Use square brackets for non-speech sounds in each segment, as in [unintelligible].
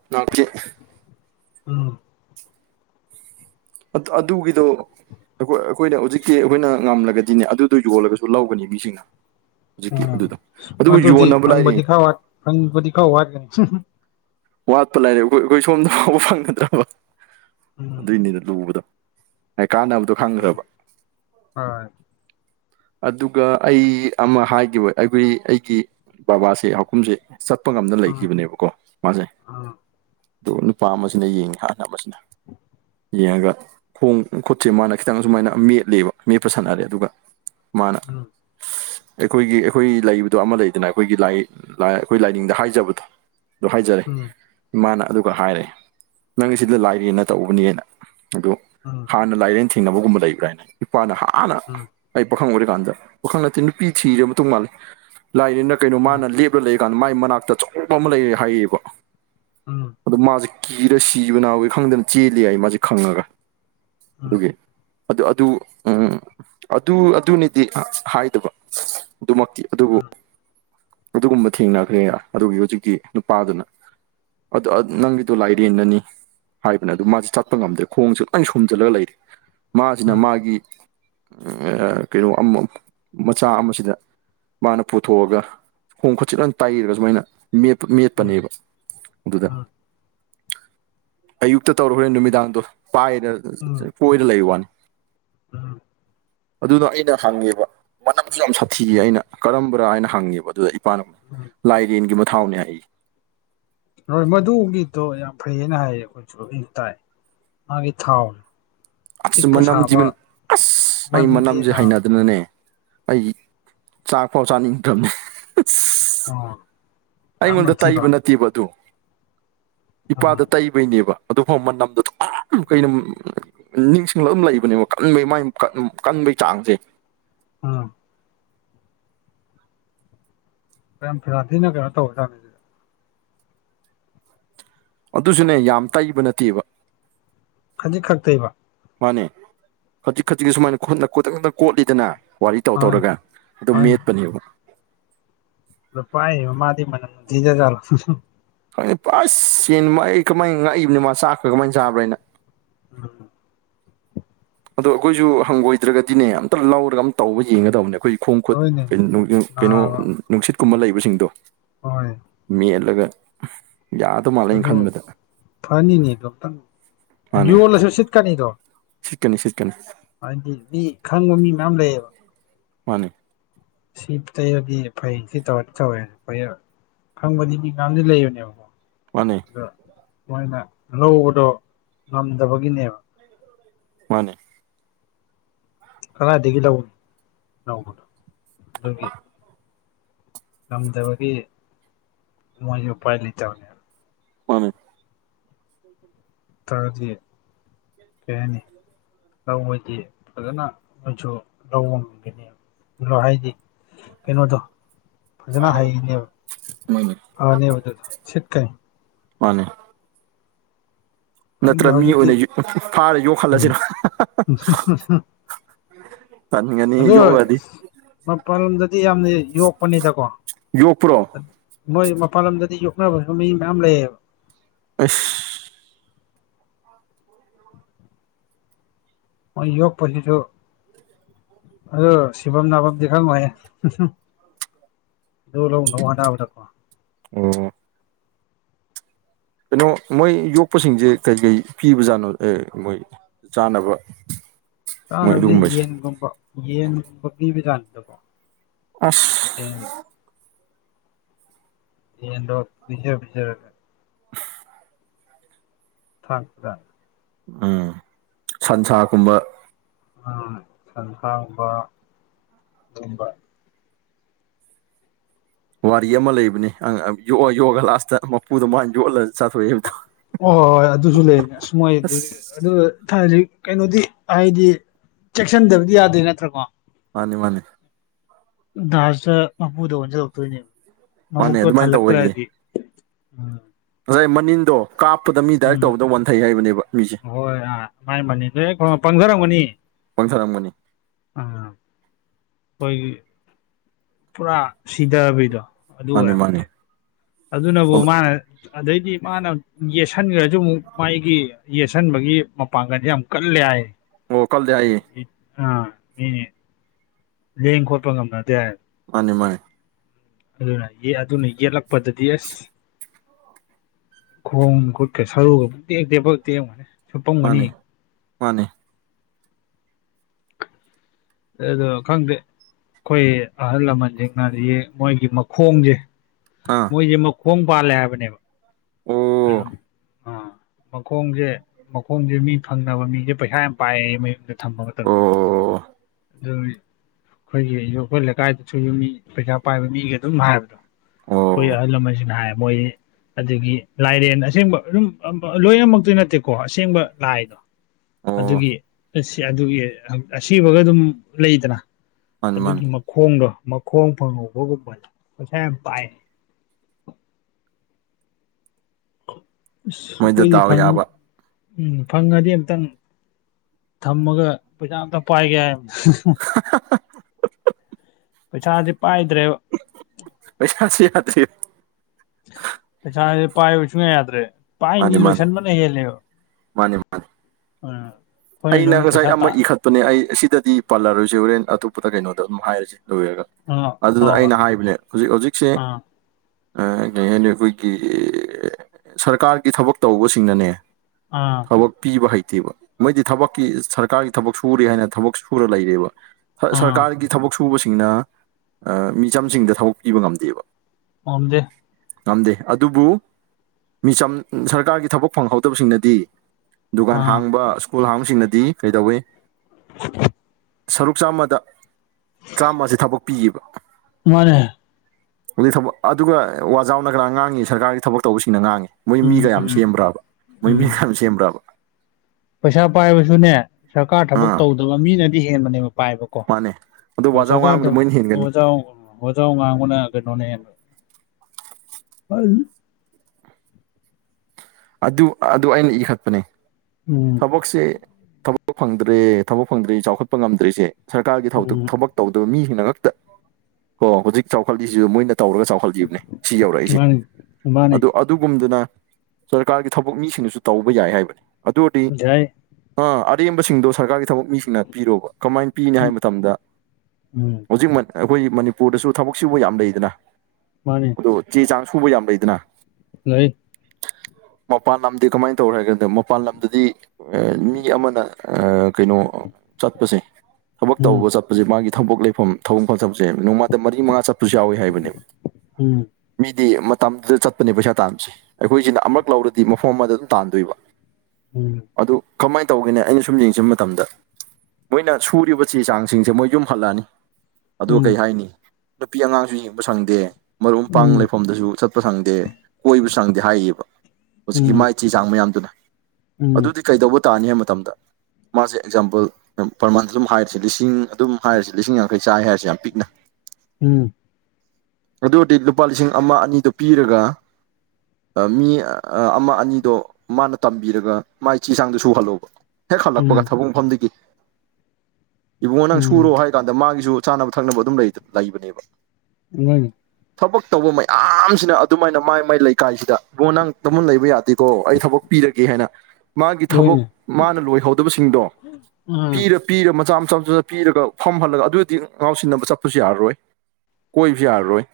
[unintelligible] ꯎꯝ ꯑ ꯑꯗꯨꯒꯤꯗꯣ ꯑꯩꯈꯣꯏ ꯑꯩꯈꯣꯏꯅ ꯍꯧꯖꯤꯛꯇꯤ ꯑꯩꯈꯣꯏꯅ ꯉꯝꯂꯒꯗꯤꯅꯦ ꯑꯗꯨꯗꯣꯞꯌꯣꯜꯂꯒꯁꯨ ꯂꯧꯒꯅꯤ ꯃꯤꯁꯤꯡꯅ꯫ ꯍꯧꯖꯤꯛꯀꯤ ꯎꯝ ꯑꯗꯨꯗ ꯑꯗꯨꯕꯨ ꯑꯗꯨꯗꯤ ꯌꯣꯟꯅꯕ ꯂꯥꯏꯔꯤ ꯐꯪꯕꯗꯤ ꯈꯔ ꯋꯥꯠ ꯐꯪꯕꯗꯤ ꯈ ꯋꯥꯠꯀꯅꯤ ꯋꯥꯠꯄ ꯂꯥꯏꯔꯦ ꯑꯩꯈꯣꯏ ꯑꯩꯈꯣꯏ ꯁꯣꯝꯗ ꯐꯥꯎꯕ ꯐꯪꯒꯗ꯭ꯔꯕ ꯎꯝ ꯑꯗꯨꯏꯅꯤꯅ ꯂꯨꯕꯗꯣ ꯑꯩ ꯀꯥꯟꯅꯕꯗꯨ ꯎꯝ ꯈꯪꯒ꯭ꯔꯕ [unintelligible] ꯑꯗꯨꯒ ꯑꯩ ꯑꯃ ꯍꯥꯏꯒꯤꯕ ꯑꯩꯈꯣꯏ ꯑꯩꯒꯤ ꯕꯕꯥꯁꯦ ꯍꯥꯀꯨꯝꯁꯦ ꯆꯠꯄ ꯉꯝꯗ ꯎꯝ ꯂꯩꯈꯤꯕꯅꯦꯕꯀꯣ ꯃꯥꯁꯦ ꯎꯝ ꯑꯗꯨ ꯅꯨꯄꯥ ꯑꯃꯁꯤꯅ ꯌꯦꯡꯉꯤ ꯍꯥꯟꯅ ꯑꯃꯁꯤꯅ ꯌꯦꯡꯉꯒ ꯈꯣꯡ ꯈꯨꯠꯁꯦ ꯃꯥꯅ ꯈꯤꯇꯪ ꯁꯨꯃꯥꯏꯅ ꯃꯦꯠꯂꯦꯕ ꯃꯦꯠꯄ ꯁꯥꯟꯅꯔꯦ ꯑꯗꯨꯒ ꯃꯥꯅ ꯎꯝ ꯑꯩꯈꯣꯏꯒꯤ ꯑꯩꯈꯣꯏ ꯂꯩꯕꯗꯣ ꯑꯃ ꯂꯩꯗꯅ ꯑꯩꯈꯣꯏꯒꯤ ꯂꯥꯏ ꯂꯥꯏ ꯑꯩꯈꯣꯏ ꯂꯥꯏꯅꯤꯡꯗ ꯍꯥꯏꯖꯕꯗꯣ ꯑꯗꯣ ꯍꯥꯏꯖꯔꯦ ꯎꯝ ꯏꯃꯥꯅ ꯑꯗꯨꯒ ꯍꯥꯏꯔꯦ ꯅꯪ ꯁꯤꯗ ꯂꯥꯏꯔꯦꯟꯅ ꯇꯧꯕꯅꯦꯅ ꯑꯗꯨ ꯎꯝ ꯍꯥꯟꯅ ꯂꯥꯏꯔꯦꯟ ꯊꯦꯡꯅꯕꯒꯨꯝꯕ ꯂꯩꯕ꯭ꯔꯥꯅ ꯏꯄꯥꯅ ꯍꯥꯟꯅ ꯎꯝ ꯎꯝ ꯑꯩ ꯄꯥꯈꯪ ꯑꯣꯏꯔꯤꯀꯥꯟꯗ ꯄꯥꯈꯪ ꯅꯠꯇꯦ ꯅꯨꯄꯤ ꯊꯤꯔꯦ ꯃꯇꯨꯡ ꯃꯥꯜꯂꯦ ꯂꯥꯏꯔꯦꯟꯂ ꯀꯩꯅꯣ ꯎꯝ ꯎꯝ ꯎꯝ ꯎꯝ ꯃꯥꯅ ꯂꯦꯞ ꯂꯩ ꯀꯥꯟꯗ ꯃꯥꯏ ꯃꯅꯥꯛꯇ ꯑꯆꯧꯕ ꯑꯃ ꯂꯩꯌꯦ ꯍꯥꯏꯌꯦꯕ ꯎꯝ ꯑꯗꯨꯗ ꯃꯥꯁꯦ ꯀꯤꯔ ꯁꯤꯕ ꯅꯥꯕꯒꯤ ꯈꯪꯗꯅ ꯆꯦꯜꯂꯤ ꯍꯥꯏꯑꯦ ꯃꯥꯖꯦ ꯈꯪꯉꯒ ꯑꯗꯨꯒꯤ ꯑꯗꯨ ꯑꯗꯨ ꯎꯝ ꯑꯗꯨ ꯑꯗꯨꯅꯤꯗꯤ ꯑ ꯍꯥꯏꯗꯕ ꯑꯗꯨꯃꯛꯇꯤ ꯑꯗꯨꯕꯨ ꯑꯗꯨꯒꯨꯝꯕ ꯊꯦꯡꯅꯈ꯭ꯔꯦ ꯑꯗꯨꯒꯤ ꯍꯧꯖꯤꯛꯀꯤ ꯅꯨꯄꯥꯗꯨꯅ ꯑꯗꯨ ꯑ ꯅꯪꯒꯤꯗꯣ ꯂꯥꯏꯔꯦꯟꯅꯅꯤ ꯍꯥꯏꯕꯅꯦ ꯑꯗꯨ ꯃꯥꯖꯤ ꯆꯠꯄ ꯉꯝꯗ꯭ꯔꯦ ꯈꯣꯡꯁꯦ ꯂꯣꯏ ꯁꯨꯝꯖꯤꯜꯂꯒ ꯂꯩꯔꯦ ꯃꯥꯖꯤꯅ ꯎꯝ ꯃꯥꯒꯤ ꯑ ꯀꯩꯅꯣ ꯑꯃ ꯃꯆꯥ ꯑꯃꯁꯤꯗ ꯃꯥꯅ ꯄꯨꯊꯣꯛꯑꯒ ꯈꯣꯡ ꯈꯨꯠꯁꯦ ꯂꯣꯏ ꯇꯩꯔꯒ ꯁꯨꯃꯥꯏꯅ ꯃꯦꯠꯄ ꯃꯦꯠꯄꯅꯦꯕ ꯑꯗꯨꯗ ꯑꯌꯨꯛꯇ ꯇꯧꯔꯣ ꯅꯨꯃꯤꯗꯥꯡꯗꯣ ꯄꯥꯏꯔ ꯎꯝ ꯎꯝ ꯀꯣꯏꯔ ꯂꯩ ꯋꯥꯅꯤ ꯎꯝ ꯑꯗꯨꯗꯣ ꯑꯩꯅ ꯍꯪꯉꯦꯕ ꯃꯅꯝꯁꯨ ꯌꯥꯝ ꯁꯥꯊꯤꯌꯦ ꯑꯩꯅ ꯀꯔꯝꯕ꯭ꯔꯥ ꯍꯥꯏꯅ ꯍꯪꯉꯦꯕ ꯑꯗꯨꯗ ꯏꯄꯥꯥꯅ ꯂꯥꯏꯔꯦꯟꯒꯤ ꯃꯊꯥꯎꯅꯦ ꯍꯥꯏꯌꯦ꯫ ꯍꯣꯏ ꯃꯗꯨꯒꯤꯗꯣ ꯌꯥꯝ ꯐꯩꯌꯦꯅ ꯍꯥꯏꯌꯦ ꯑꯩꯈꯣꯏꯁꯨ ꯎꯝ ꯇꯥꯏ ꯃꯥꯒꯤ ꯊꯥꯎ ꯑꯁ ꯆꯤꯛꯄ ꯁꯥꯕ ꯃꯅꯝꯊꯤꯕꯅ ꯑꯁ ꯑꯩ ꯃꯅꯨꯡꯗꯤ ꯃꯅꯝꯖꯦ ꯑꯥ ꯍꯩꯅ ꯗꯨꯅꯅꯦ ꯑꯩ ꯆꯥꯛꯐꯥꯎ ꯆꯥꯅꯤꯡꯗ꯭ꯔꯕꯅꯦ ꯑꯁ ꯑꯣ ꯑꯩꯉꯣꯟꯗ ꯇꯩꯕ ꯅꯠꯇꯦꯕ ꯑꯗꯨ ꯑꯥ ꯏꯄꯥꯗ ꯇꯩꯕꯩꯅꯦꯕ ꯑꯗꯨꯐꯥꯎ ꯃꯅꯝꯗꯣ ꯑꯥ ꯀꯩꯅꯝ ꯅꯤꯡꯁꯤꯡꯂ ꯑꯝ ꯂꯩꯕꯅꯦꯕ ꯀꯟꯕꯩ ꯃꯥꯏ ꯀꯟ ꯀꯟꯕꯩ ꯆꯥꯡꯖ‌ꯦ ꯎꯝ ꯀꯌꯥꯝ ꯀꯌꯥꯝ ꯊꯤꯅ ꯀꯩꯅꯣ ꯇꯧꯕꯖꯠꯅꯦ ꯑꯗꯨꯖꯨꯅꯦ ꯌꯥꯝ ꯇꯩꯕ ꯅꯠꯇꯦꯕ ꯈꯖꯤꯛ ꯈꯛ ꯇꯩꯕ ꯃꯥꯅꯦ ꯈꯖꯤꯛ ꯈꯖꯤꯛ ꯁꯨꯃꯥꯏꯅ ꯈꯨꯠꯅ ꯈ‌ꯣꯠ ꯇ‌ꯪ ꯈꯇꯪ ꯀꯣꯠꯂꯤꯗꯅ ꯋꯥꯔꯤ ꯇꯧ ꯍꯣꯏꯅꯦ ꯇꯧꯔꯒ ꯑꯗꯨꯝ ꯍꯣꯏꯅꯦ ꯃꯦꯠꯄꯅꯦꯕ ꯗꯣ ꯄꯥꯏꯔꯤꯕ ꯃꯥꯗꯤ ꯃꯅꯝ ꯅꯝꯊꯤꯗꯖꯥꯠꯂ ꯐꯪꯗ‌ꯦ ꯄꯁ ꯆꯦꯟꯕ ꯑꯩ ꯀꯃꯥꯏ ꯉꯛꯏꯕꯅꯤ ꯃꯥ ꯆꯥꯛꯀ ꯀꯃꯥꯏꯟ ꯆꯥꯕ꯭ꯔꯥ ꯍꯥꯏꯅ ꯎꯝ ꯎꯝ ꯑꯗꯣ ꯑꯈꯣꯏꯖꯨ ꯍꯪꯒꯣꯏꯗ꯭ꯔꯒꯗꯤꯅꯦ ꯑꯝꯇ ꯂꯧꯔꯒ ꯑꯝ ꯇꯧꯕ ꯌꯦꯡꯒꯗꯝꯅꯦ ꯑꯈꯣꯏ ꯈꯣꯡ ꯈꯨꯠ ꯍꯣꯏꯅꯦ ꯀꯩ ꯅꯨ ꯀꯩꯅꯣ ꯅꯥꯕ ꯅꯨꯡꯁꯤꯠꯀꯨꯝꯕ ꯂꯩꯕꯁꯤꯡꯗꯣ ꯍꯣꯏ ꯃꯦꯠꯂꯒ ꯌꯥ ꯑꯗꯣ ꯐꯅꯤꯅꯦꯗꯣ ꯑꯝ ꯃꯥꯅꯦ ꯌꯣꯜꯂꯁꯨ ꯁꯤꯠꯀꯅꯤꯗꯣ ꯁꯤꯠꯀꯅꯤ ꯁꯤꯠꯀꯅꯤ ꯑꯗꯤꯗꯤ ꯈꯪꯕ ꯃꯤ ꯃꯌꯥꯝ ꯂꯩꯌꯦꯕ ꯃꯥꯅꯦ ꯁꯤ ꯇꯩꯩꯔꯗꯤ ꯐꯩ ꯁꯤ ꯇꯧꯔꯗꯤ ꯇꯧꯋꯦ ꯐꯩꯌ‌ꯦꯕ ꯈꯪꯕꯗꯤ ꯃꯤ ꯃꯌꯥꯝꯗꯤ ꯂꯩꯕꯅꯦꯕꯀꯣ ꯃꯥꯅꯦ ꯗꯣ ꯃꯣꯏꯅ ꯂꯧꯕꯗꯣ ꯉꯝꯗꯕꯒꯤꯅꯦꯕ ꯃꯥꯅꯦ ꯀꯗꯥꯏꯗꯒꯤ ꯂꯧꯒꯅꯤ ꯂꯧꯕꯗꯣ ꯑꯗꯨꯒꯤ ꯉꯝꯗꯕꯒꯤ ꯃꯣꯏꯖꯨ ꯎꯄꯥꯏ ꯂꯩꯇꯕꯅꯦ ꯃꯥꯅꯦ [inaudible] ꯇꯥꯔꯗꯤ ꯀꯩ ꯍꯥꯏꯅꯤ ꯂꯧꯕꯗꯤ ꯐꯖꯅ ꯃꯣꯏꯖꯨ ꯂꯧꯕ ꯉꯝꯒꯅꯤ ꯃꯥ ꯍꯥꯏꯗꯤ ꯀꯩꯅꯣꯗꯣ ꯐꯖꯅ ꯍꯩꯅꯤꯕ ꯃꯥꯅꯦ ꯐꯅ‌ꯦꯕ ꯑꯗꯨꯗꯣ ꯁꯤꯠꯀꯟ ꯃꯥꯅꯦ ꯈꯪꯗꯦ ꯅꯠꯇ꯭ꯔ ꯃꯤ ꯍꯧꯖꯤꯛꯇꯤ ꯑꯣꯏꯅ ꯌ‌ꯣ ꯐꯥꯔ ꯌꯣ ꯎꯝ ꯈꯜꯂꯁꯤꯔ ꯑꯗꯨ ꯃꯄꯜ ꯂꯝꯗꯗꯤ ꯌꯥꯝꯅ ꯌꯣꯛꯄꯅꯤꯗꯀꯣ ꯌꯣꯛꯄ꯭ꯔꯣ ꯑꯗ ꯃꯣꯏ ꯃꯄꯥꯟ ꯂꯝꯗꯗꯤ ꯌꯣꯛꯅꯕ [unintelligible] ꯃꯤ ꯃꯌꯥꯝ ꯂꯩꯌꯦꯕ ꯏꯁ ꯃꯣꯏ ꯌꯣꯛꯄꯖꯤꯖꯨ ꯑꯗꯨ ꯁꯤꯕꯝ ꯅꯥꯕꯝꯗꯤ ꯈꯪꯉꯣꯏꯍꯦ ꯗꯨ ꯂꯧꯅꯕ ꯍꯣꯅꯕꯗꯥꯀꯣ ꯑꯣ ꯀꯩꯅꯣ ꯃꯣꯏ ꯌꯣꯛꯄꯁꯤꯡꯖ‌ꯦ ꯀꯩ ꯀꯩ ꯄꯤꯕꯖꯥꯠꯅꯣ ꯑꯦ ꯃꯣꯏ ꯆꯥꯅꯕ ꯃꯣꯏ ꯆꯥꯅꯕꯖ‌ꯦ ꯑꯗꯨꯒꯨꯝꯕꯁꯦ ꯌꯦꯟꯒꯨꯝꯕ ꯌꯦꯟꯒꯨꯝꯕ ꯄꯤꯕ ꯖꯥꯅꯤꯗꯀꯣ ꯑꯁ ꯌꯦꯟꯗꯣ ꯄꯤꯖ ꯄꯤꯖꯔꯒ [unintelligible] ꯎꯝ ꯁꯟꯁꯥꯀꯨꯝꯕ ꯑꯥ ꯁꯟꯁꯥꯒꯨꯝꯕ ꯑꯗꯨꯒꯨꯝꯕ ꯋꯥꯔꯤ ꯑꯃ ꯂꯩꯕꯅꯦ ꯑꯪ ꯌꯣꯛꯑ ꯌꯣꯛꯑꯒ ꯂꯥꯁꯇ ꯃꯄꯨꯗꯣ ꯃꯥꯅ ꯌꯣꯠꯂꯒ ꯆꯥꯊꯣꯛꯑꯦ ꯍꯥꯏꯕꯗꯣ ꯍꯣ ꯍꯣꯏ ꯑꯗꯨꯁꯨ ꯂꯩꯕꯅꯤ ꯑꯁ ꯃꯣꯏ ꯑꯗꯨꯗꯤ ꯑꯗꯣ ꯊꯥꯏꯅꯗꯤ ꯀꯩꯅꯣꯗꯤ ꯍꯥꯏꯗꯤ ꯆꯦꯛꯁꯤꯟꯗꯕꯗꯤ ꯌꯥꯗꯦ ꯅꯠꯇ꯭ꯔꯀꯣ ꯃꯥꯅꯤ ꯃꯥꯅꯦ ꯗꯥꯟꯁꯇ ꯃꯄꯨꯗ ꯑꯣꯟꯁꯤꯜꯂꯛꯇꯣꯏꯅꯦ ꯃꯥꯅꯦ ꯃꯕꯨꯛꯇꯣ ꯑꯗꯨꯃꯥꯏꯅ ꯇꯧꯋꯌꯦ ꯊꯜꯂꯛꯇ꯭ꯔꯗꯤ ꯎꯝ ꯉꯁꯥꯏ ꯃꯅꯤꯟꯗꯣ ꯀꯥꯞꯄꯗ ꯃꯤ ꯗꯥꯏꯔꯦꯛ ꯎꯝ ꯇꯧꯕꯗ ꯋꯥꯟꯊꯩ ꯍꯥꯏꯕꯅꯦꯕ ꯃꯤꯖꯦ ꯍꯣꯏ ꯑꯥ ꯃꯥꯏ ꯃꯅꯤꯗꯣ ꯍꯦꯛ ꯄꯪꯊꯔꯝꯒꯅꯤ ꯄꯪꯊꯔꯝꯒꯅꯤ ꯑꯥ ꯈꯣꯏꯒꯤ ꯄꯨꯔꯥ ꯁꯤꯊꯕꯤꯗꯣ ꯑꯗꯨ ꯃꯥꯅꯤ ꯃꯥꯅꯤ ꯑꯣꯏꯔꯝꯒꯅꯦꯕ ꯑꯗꯨꯅꯕꯨ ꯃꯥꯅ ꯑꯗꯩꯗꯤ ꯃꯥꯅ ꯌꯦꯠꯁꯟꯒꯔꯖꯨ ꯑꯃꯨꯛ ꯃꯥꯒꯤ ꯌꯦꯠꯁꯟꯕꯒꯤ ꯃꯄꯥꯡꯒꯜꯖꯦ ꯌꯥꯝ ꯀꯜꯂꯦ ꯍꯥꯏ ꯑꯣ ꯀꯜꯂꯦ ꯍꯥꯏꯌꯦ [unintelligible] ꯂꯦꯡ ꯈꯣꯠꯄ ꯉꯝꯅꯗꯦ ꯍꯥꯏ ꯃꯥꯅꯦ ꯃꯥꯅꯦ ꯑꯗꯨꯅ ꯑꯗꯨꯅ ꯌꯦꯛꯂꯛꯄꯗꯗꯤ ꯑꯁ ꯈꯣꯡ ꯈꯨꯠꯀ ꯁꯔꯨꯒ ꯄꯨꯡꯇꯦꯛꯇꯦꯐꯥꯎ ꯇꯦꯛꯑꯝꯒꯅꯤ ꯁꯨꯞꯄꯝꯒꯅꯤ ꯃꯥꯅꯦ ꯃꯥꯅꯦ ꯑꯗꯣ ꯈꯪꯗꯦ ꯑꯩꯈꯣꯏ ꯑꯍꯜ ꯂꯃꯟꯁꯤꯡꯅꯖꯤ ꯃꯣꯏꯒꯤ ꯃꯈꯣꯡꯖꯦ ꯑꯥ ꯃꯣꯏꯖꯦ ꯃꯈꯣꯡ ꯄꯥꯜꯂꯦ ꯍꯥꯏꯕꯅꯦꯕ ꯑꯣ ꯑꯗꯨꯝ ꯑꯥ ꯃꯈꯣꯡꯖꯦ ꯃꯈꯣꯡꯖꯦ ꯃꯤ ꯐꯪꯅꯕ ꯃꯤꯁꯦ ꯄꯩꯁꯥ ꯌꯥꯝ ꯄꯥꯏꯌꯦ ꯃꯌꯨꯝꯗ ꯊꯝꯕ ꯃꯇꯝꯗ ꯑꯣ ꯑꯗꯨꯏ ꯑꯩꯈꯣꯏꯒꯤ ꯑꯩꯈꯣꯏ ꯂꯩꯀꯥꯏꯗꯁꯨ ꯌꯨꯝ ꯃꯤ ꯄꯩꯁꯥ ꯄꯥꯏꯕ ꯃꯤꯒꯤ ꯑꯗꯨꯝ ꯍꯥꯏꯕꯗꯣ ꯑꯩꯈꯣꯏ ꯑꯣ ꯑꯍꯜ ꯂꯃꯟꯁꯤꯡꯅ ꯍꯥꯏ ꯃꯣꯏꯗꯤ ꯑꯗꯨꯒꯤ ꯂꯥꯏꯔꯦꯟ ꯑꯁꯦꯡꯕ ꯑꯗꯨꯝ ꯂꯣꯏꯅꯃꯛꯇꯤ ꯅꯠꯇꯦꯀꯣ ꯑꯁꯦꯡꯕ ꯂꯥꯏꯗꯣ ꯑꯣ ꯑꯗꯨꯒꯤ ꯑꯗꯨꯒꯤ ꯑꯁꯤꯕꯒ ꯑꯗꯨꯝ ꯂꯩꯗꯅ ꯃꯥꯅꯤ ꯃꯥꯅꯤ ꯑꯗꯨꯒꯤ ꯃꯈꯣꯡꯗꯣ ꯃꯈꯣꯡ ꯐꯪꯍꯧꯕꯒꯨꯝꯕꯗ ꯄꯩꯁꯥ ꯌꯥꯝ ꯄꯥꯏꯌꯦ ꯑꯁ ꯃꯣꯏꯗ ꯑꯩꯈꯣꯏꯗꯤ ꯗꯥꯎ ꯐꯪ ꯌꯥꯕ ꯎꯝ ꯐꯪꯉꯗꯤ ꯑꯝꯇꯪ ꯊꯝꯃꯒ ꯄꯩꯁꯥ ꯑꯝꯇ ꯄꯥꯏꯒꯦ ꯍꯥꯏꯃꯤꯅꯤ [unintelligible] ꯄꯩꯁꯥꯥꯁꯦ ꯄꯥꯏꯗ꯭ꯔꯦꯕ ꯄꯩꯁꯥꯁꯦ ꯌꯥꯗ꯭ꯔꯦ ꯄꯩꯁꯥꯖꯦ ꯄꯥꯏꯌꯣ ꯁꯨꯛꯌꯥ ꯌꯥꯗ꯭ꯔꯦ ꯄꯥꯏꯅꯤ ꯂꯣꯏꯁꯟꯕꯅ ꯍꯦꯜꯂꯦꯕ ꯃꯥꯟꯅꯤ ꯃꯥꯟꯅꯤ ꯑꯝ ꯑꯩꯅ ꯉꯁꯥꯢ ꯑꯃ ꯏꯈꯠꯄꯅꯦ ꯑꯩ ꯁꯤꯗꯗꯤ ꯄꯥꯔꯂꯔꯁꯦ ꯍꯣꯔꯦꯟ ꯑꯇꯣꯞꯄꯗ ꯀꯩꯅꯣꯗ ꯑꯗꯨꯝ ꯍꯥꯢꯔꯁꯦ ꯂꯣꯢꯔꯒ ꯑꯥ ꯑꯗꯨꯗ ꯍꯣꯏ ꯍꯣꯏ ꯑꯩꯅ ꯍꯥꯢꯕꯅꯦ ꯍꯧꯖꯤꯛ ꯍꯧꯖꯤꯛꯁꯦ ꯑꯥ ꯑꯥ ꯀꯩ ꯍꯥꯢꯅꯤ ꯑꯩꯈꯣꯢꯒꯤ ꯁꯔꯀꯥꯔꯒꯤ ꯊꯕꯛ ꯇꯧꯕꯁꯤꯡꯅꯅꯦ ꯑꯥ ꯊꯕꯛ ꯄꯤꯕ ꯍꯩꯇꯦꯕ ꯃꯣꯢꯗꯤ ꯊꯕꯛꯀꯤ ꯁꯔꯀꯥꯔꯒꯤ ꯊꯕꯛ ꯁꯨꯔꯦ ꯍꯥꯢꯅ ꯊꯕꯛ ꯁꯨꯔ ꯂꯩꯔꯦꯕ ꯑꯥ ꯁꯔꯀꯥꯔꯒꯤ ꯊꯕꯛ ꯁꯨꯕꯁꯤꯡꯅ ꯃꯤꯆꯝꯁꯤꯡꯗ ꯊꯕꯛ ꯄꯤꯕ ꯉꯝꯗꯦꯕ ꯄꯥꯝꯗꯦ ꯉꯝꯗꯦ ꯑꯗꯨꯕꯨ ꯃꯤꯆꯝ ꯁꯔꯀꯥꯔꯒꯤ ꯊꯕꯛ ꯐꯪꯍꯧꯗꯕꯁꯤꯡꯅꯗꯤ ꯗꯨꯀꯥꯟ ꯑꯥ ꯍꯥꯡꯕ ꯁ꯭ꯀꯨꯜ ꯍꯥꯡꯁꯤꯡꯅꯗꯤ ꯀꯩꯗꯧꯋꯤ ꯁꯔꯨꯛ ꯆꯥꯝꯃꯗ ꯆꯥꯝꯃꯥꯁꯦ ꯊꯕꯛ ꯄꯤꯌꯦꯕ ꯃꯥꯅꯦ ꯍꯧꯖꯤꯛ ꯊꯕꯛ ꯑꯗꯨꯒ ꯑꯣꯖꯥꯎꯅ ꯀꯥꯅ ꯉꯥꯡꯉꯤ ꯁꯔꯀꯥꯔꯒꯤ ꯊꯕꯛ ꯇꯧꯕꯁꯤꯡꯅ ꯉꯥꯡꯉꯤ ꯃꯣꯢ ꯎꯝ ꯃꯤꯒꯥ ꯌꯥꯝ ꯎꯝ ꯁꯦꯝꯕ꯭ꯔꯕ ꯃꯣꯢ ꯎꯝ ꯃꯤ ꯀꯌꯥꯝ ꯁꯦꯝꯕ꯭ꯔꯕ ꯄꯩꯁꯥ ꯄꯥꯢꯕꯁꯨꯅꯦ ꯁꯔꯀꯥꯔ ꯊꯕꯛ ꯑꯥ ꯇꯧꯗꯕ ꯃꯤꯅꯗꯤ ꯍꯦꯟꯕꯅꯦꯕ ꯄꯥꯢꯕꯀꯣ ꯃꯥꯅꯦ ꯑꯗꯣ ꯋꯥꯖꯥꯎ ꯁ꯭ꯔꯥꯀꯥ ꯉꯥꯡꯕꯗ ꯊꯕꯛ ꯃꯣꯏꯅ ꯍꯦꯟꯒꯅꯤ ꯋꯣꯖꯥꯎ [unintelligible] ꯋꯥꯖꯥꯎ ꯉꯥꯡꯕꯅ ꯀꯩꯅꯣꯅꯦ ꯍꯥꯢꯔꯨꯅꯨ ꯑꯗꯨ ꯑꯗꯨ ꯑꯩꯅ ꯏꯈꯠꯄꯅꯦ ꯎꯝ ꯊꯕꯛꯁꯦ ꯊꯕꯛ ꯐꯪꯗ꯭ꯔꯦ ꯊꯕꯛ ꯐꯪꯗ꯭ꯔꯤ ꯆꯥꯎꯈꯠꯄ ꯉꯝꯗ꯭ꯔꯤꯁꯦ ꯁꯔꯀꯥꯔꯒꯤ ꯊꯕꯛꯇꯣ ꯎꯝ ꯊꯕꯛ ꯇꯧꯗꯕ ꯃꯤꯁꯤꯡꯅ ꯉꯥꯛꯇ ꯀꯣ ꯍꯧꯖꯤꯛ ꯆꯥꯎꯈꯠꯂꯤꯁꯤ ꯃꯣꯢꯅ ꯇꯧꯔꯒ ꯆꯥꯎꯈꯠꯂꯤꯕꯅꯦ ꯁꯤ ꯌꯧꯔꯛꯏꯁꯦ ꯃꯥꯅꯤ ꯃꯥꯅꯤ ꯑꯗꯣ ꯑꯗꯨꯒꯨꯝꯗꯨꯅ ꯁꯔꯀꯥꯔꯒꯤ ꯊꯕꯛ ꯃꯤꯁꯤꯡꯅꯁꯨ ꯇꯧꯕ ꯌꯥꯢ ꯍꯥꯢꯕꯅꯤ ꯑꯗꯨ ꯑꯣꯢꯔꯗꯤ ꯉꯁꯥꯏ ꯑꯥ ꯑꯔꯦꯝꯕꯁꯤꯡꯗꯣ ꯁꯔꯀꯥꯔꯒꯤ ꯊꯕꯛ ꯃꯤꯁꯤꯡꯅ ꯄꯤꯔꯣꯕ ꯀꯃꯥꯢꯅ ꯄꯤꯅꯤ ꯎꯝ ꯍꯥꯢꯕ ꯃꯇꯝꯗ ꯎꯝ ꯍꯧꯖꯤꯛ ꯑꯩꯈꯣꯢ ꯃꯅꯤꯄꯨꯔꯗꯁꯨ ꯊꯕꯛ ꯁꯨꯕꯨ ꯌꯥꯝ ꯂꯩꯗꯅ ꯃꯥꯅꯦ ꯑꯗꯣ ꯆꯦ ꯆꯥꯡ ꯁꯨꯕ ꯌꯥꯝ ꯂꯩꯗꯅ ꯂꯩ ꯃꯄꯥꯟ ꯂꯝꯗꯤ ꯀꯃꯥꯢꯅ ꯇꯧꯔꯦ ꯍꯥꯢ ꯀꯥꯟꯗ ꯃꯄꯥꯟ ꯂꯝꯗꯗꯤ ꯃꯤ ꯑꯃꯅ ꯑꯥ ꯀꯩꯅꯣ ꯆꯠꯄꯁꯦ ꯊꯕꯛ ꯎꯝ ꯇꯧꯕ ꯆꯠꯄꯁꯦ ꯃꯥꯒꯤ ꯊꯕꯛ ꯂꯩꯐꯝ ꯊꯕꯛ ꯃꯐꯝ ꯆꯠꯄꯁꯦ ꯅꯣꯡꯃꯥꯗ ꯃꯔꯤ ꯃꯉꯥ ꯆꯠꯄꯁꯨ ꯌꯥꯎꯋꯤ ꯍꯥꯢꯕꯅꯦꯕ ꯎꯝ ꯃꯤꯗꯤ ꯃꯇꯝꯗꯨꯗ ꯆꯠꯄꯅꯦ ꯄꯩꯁꯥ ꯇꯥꯟꯕꯁꯦ ꯑꯩꯈꯣꯢꯁꯤꯅ ꯑꯃꯨꯛ ꯂꯧꯔꯗꯤ ꯃꯐꯝ ꯑꯃꯗ ꯑꯗꯨꯝ ꯇꯥꯟꯗꯣꯢꯕ ꯎꯝ ꯑꯗꯨ ꯀꯃꯥꯢꯅ ꯇꯧꯒꯦꯅꯦ ꯑꯩꯅ ꯁꯨꯝ ꯌꯦꯡꯁꯤꯟꯕ ꯃꯇꯝꯗ ꯃꯣꯢꯅ ꯁꯨꯔꯤꯕ ꯆꯦ ꯆꯥꯡꯁꯤꯡꯁꯦ ꯃꯣꯢ ꯌꯨꯝ ꯍꯜꯂꯛꯑꯅꯤ ꯑꯗꯨ ꯎꯝ ꯀꯩ ꯍꯥꯢꯅꯤ ꯅꯨꯄꯤ ꯑꯉꯥꯡꯁꯨ ꯌꯦꯡꯕ ꯁꯪꯗꯦ ꯃꯔꯨꯞ ꯃꯄꯥꯡ ꯎꯝ ꯂꯩꯐꯝꯗꯁꯨ ꯆꯠ ꯁꯪꯗꯦ ꯀꯣꯢꯕ ꯁꯪꯗꯦ ꯍꯥꯢꯌꯦꯕ ꯍꯧꯖꯤꯛꯀꯤ ꯎꯝ ꯃꯥꯢ ꯆꯦ ꯆꯥꯡ ꯃꯌꯥꯝꯗꯨꯅ ꯎꯝ ꯑꯗꯨꯗꯤ ꯀꯩꯗꯧꯕ ꯇꯥꯅꯤ ꯍꯥꯢꯕ ꯃꯇꯝꯗ ꯃꯥꯁꯦ ꯑꯦꯛꯖꯥꯝꯄꯜ ꯄꯔꯃꯥꯟ ꯑꯗꯨꯝ ꯍꯥꯢꯔꯤꯁꯦ ꯂꯤꯁꯤꯡ ꯑꯗꯨꯝ ꯍꯥꯏꯔꯤꯁꯤ ꯂꯤꯁꯤꯡ ꯌꯥꯡꯈꯩ ꯆꯥꯢ ꯍꯥꯢꯔꯁꯤ ꯌꯥꯝ ꯄꯤꯛꯅ ꯎꯝ ꯑꯗꯨꯗꯤ ꯂꯨꯄꯥ ꯂꯤꯁꯤꯡ ꯑꯃ ꯑꯅꯤꯗꯨ ꯄꯤꯔꯒ ꯃꯤ ꯑꯃ ꯑꯅꯤꯗꯣ ꯃꯥꯅ ꯇꯝꯕꯤꯔꯒ ꯃꯥꯥꯢ ꯆꯦ ꯆꯥꯡꯗ ꯁꯨꯍꯜꯂꯣꯕ ꯍꯦꯛ ꯎꯝ ꯍꯜꯂꯛꯄꯒ ꯊꯕꯛ ꯃꯐꯝꯗꯒꯤ ꯏꯕꯨꯡꯉꯣ ꯅꯪ ꯎꯝ ꯁꯨꯔꯣ ꯍꯥꯢ ꯀꯥꯟꯗ ꯃꯥꯒꯤꯁꯨ ꯆꯥꯅꯕ ꯊꯛꯅꯕ ꯑꯗꯨꯝ ꯂꯩꯕꯅꯦꯕ ꯍꯣꯢꯅꯦ ꯊꯕꯛ ꯇꯧꯕ ꯃꯌꯥꯝꯁꯤꯅ ꯑꯗꯨꯃꯥꯢꯅ ꯃꯥꯢ ꯃꯥꯢ ꯂꯩꯀꯥꯢꯁꯤꯗ ꯏꯕꯨꯡꯉꯣ ꯅꯪ ꯇꯨꯝꯃ ꯂꯩꯕ ꯌꯥꯗꯦ ꯀꯣ ꯑꯩ ꯊꯕꯛ ꯄꯤꯔꯒꯦ ꯍꯥꯏꯅ ꯃꯥꯒꯤ ꯊꯕꯛ ꯂꯣꯏꯅꯤ ꯃꯥꯅ ꯂꯣꯏꯍꯧꯗꯕꯁꯤꯡꯗꯣ ꯎꯝ ꯄꯤꯔꯛ ꯄꯤꯔ ꯃꯆꯥ ꯃꯆꯥ ꯆꯥ ꯄꯤꯔꯒ ꯐꯝꯍꯜꯂꯒ ꯑꯗꯨꯗꯤ ꯉꯥꯎꯁꯤꯟꯅꯕ ꯆꯠꯄꯖꯨ ꯌꯥꯔꯣꯏ ꯀꯣꯏꯕꯖꯨ ꯌꯥꯔꯔꯣꯏ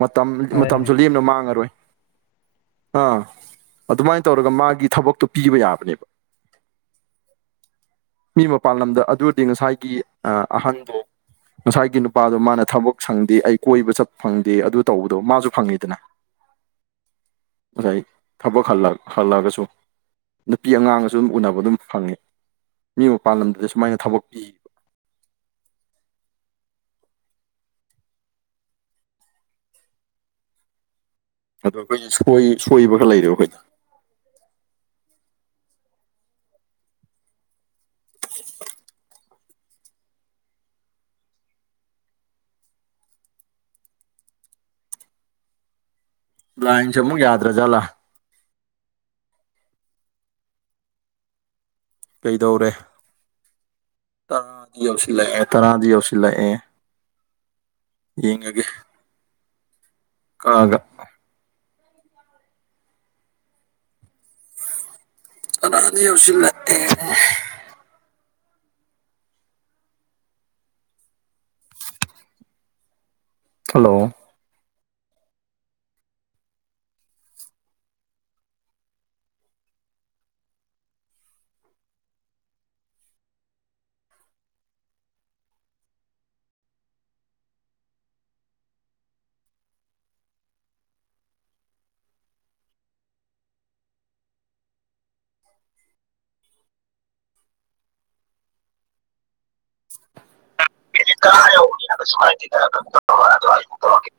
ꯃꯇꯝ ꯍꯥꯏꯕꯅꯤ ꯃꯇꯝꯖꯨ ꯂꯦꯝꯅ ꯃꯥꯡꯉꯔꯣꯏ ꯑꯥ ꯑꯗꯨꯃꯥꯏꯟ ꯇꯧꯔꯒ ꯃꯥꯒꯤ ꯊꯕꯛꯇꯣ ꯄꯤꯕ ꯌꯥꯕꯅꯦꯕ ꯃꯤ ꯃꯄꯥꯥꯜꯂꯝꯗ ꯑꯗꯨꯔꯗꯤ ꯉꯁꯥꯏꯒꯤ ꯑꯥ ꯑꯍꯟꯗꯣ ꯉꯁꯥꯏꯒꯤ ꯅꯨꯄꯥꯗꯣ ꯃꯥꯅ ꯊꯕꯛ ꯁꯪꯗꯦ ꯑꯩ ꯀꯣꯏꯕ ꯆꯠ ꯐꯪꯗꯦ ꯑꯗꯨ ꯇꯧꯕꯗꯣ ꯃꯥꯖꯨ ꯐꯪꯏ ꯗꯅꯥ ꯉꯁꯥꯏ ꯊꯕꯛ ꯍꯜꯂꯛ ꯍꯜꯂꯒꯖꯨ ꯅꯨꯄꯤ ꯑꯉꯥꯡꯒꯖꯨ ꯎꯅꯕ ꯑꯗꯨꯝ ꯐꯪꯏ ꯃꯤ ꯃꯄꯥꯜꯂꯝꯗ ꯁꯨꯃꯥꯏꯅ ꯊꯕꯛ ꯄꯤ ꯑꯗꯣ ꯑꯈꯣꯏꯒꯤ ꯁꯣꯏ ꯁꯣꯏꯕ ꯈꯔ ꯂꯩꯔꯦꯕ ꯑꯈꯣꯏꯅ ꯂꯥꯏꯟꯖꯦ ꯑꯃꯨꯛ ꯌꯥꯗ꯭ꯔ ꯖꯥꯠꯂ ꯀꯩꯗꯧꯔꯦ ꯇꯔꯥꯗꯤ ꯌꯧꯁꯤꯜꯂꯛꯑꯦ ꯇꯔꯥꯗꯤ ꯌꯧꯁꯤꯜꯂꯛꯑꯦ ꯌꯦꯉꯒꯦ ꯀꯛꯑꯒ ꯇꯔꯥꯗꯤ ꯌꯧꯁꯤꯜꯂꯛꯑꯦ ꯍꯜꯂꯣ ꯃꯤꯅꯤꯠ ꯇꯔꯥ ꯌꯧꯕꯅꯤꯅ [unintelligible]